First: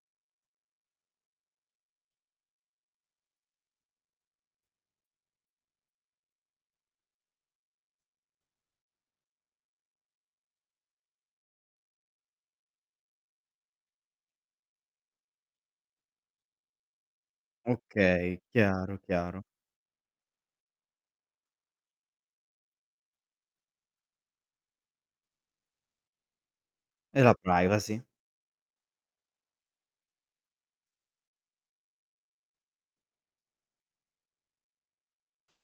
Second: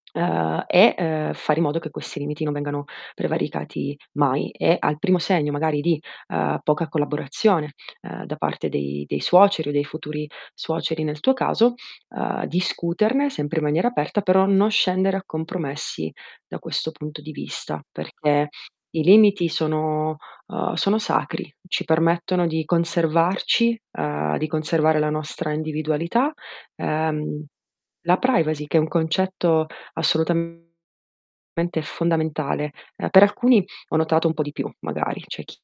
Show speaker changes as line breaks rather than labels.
Uhm, e, ehm, fare in modo che questi limiti non vengano prevaricati mai e al primo segno magari di, uhm, poca collaborazione, uhm, da parte dei dei suoceri o dei futuri suoceri nel tuo caso, uhm, discuterne sempre in maniera aperta però non scendere a compromessi da questo punto di vista
Okay,
perché
chiaro,
i
chiaro.
limiti sono, uhm, sono sacri, ci permettono di conservarci, uhm, di conservare la nostra individualità.
E la
Uhm,
privacy.
la privacy che è un concetto assolutamente fondamentale. Ehm, per alcuni ho notato un po' di più magari, c'è chi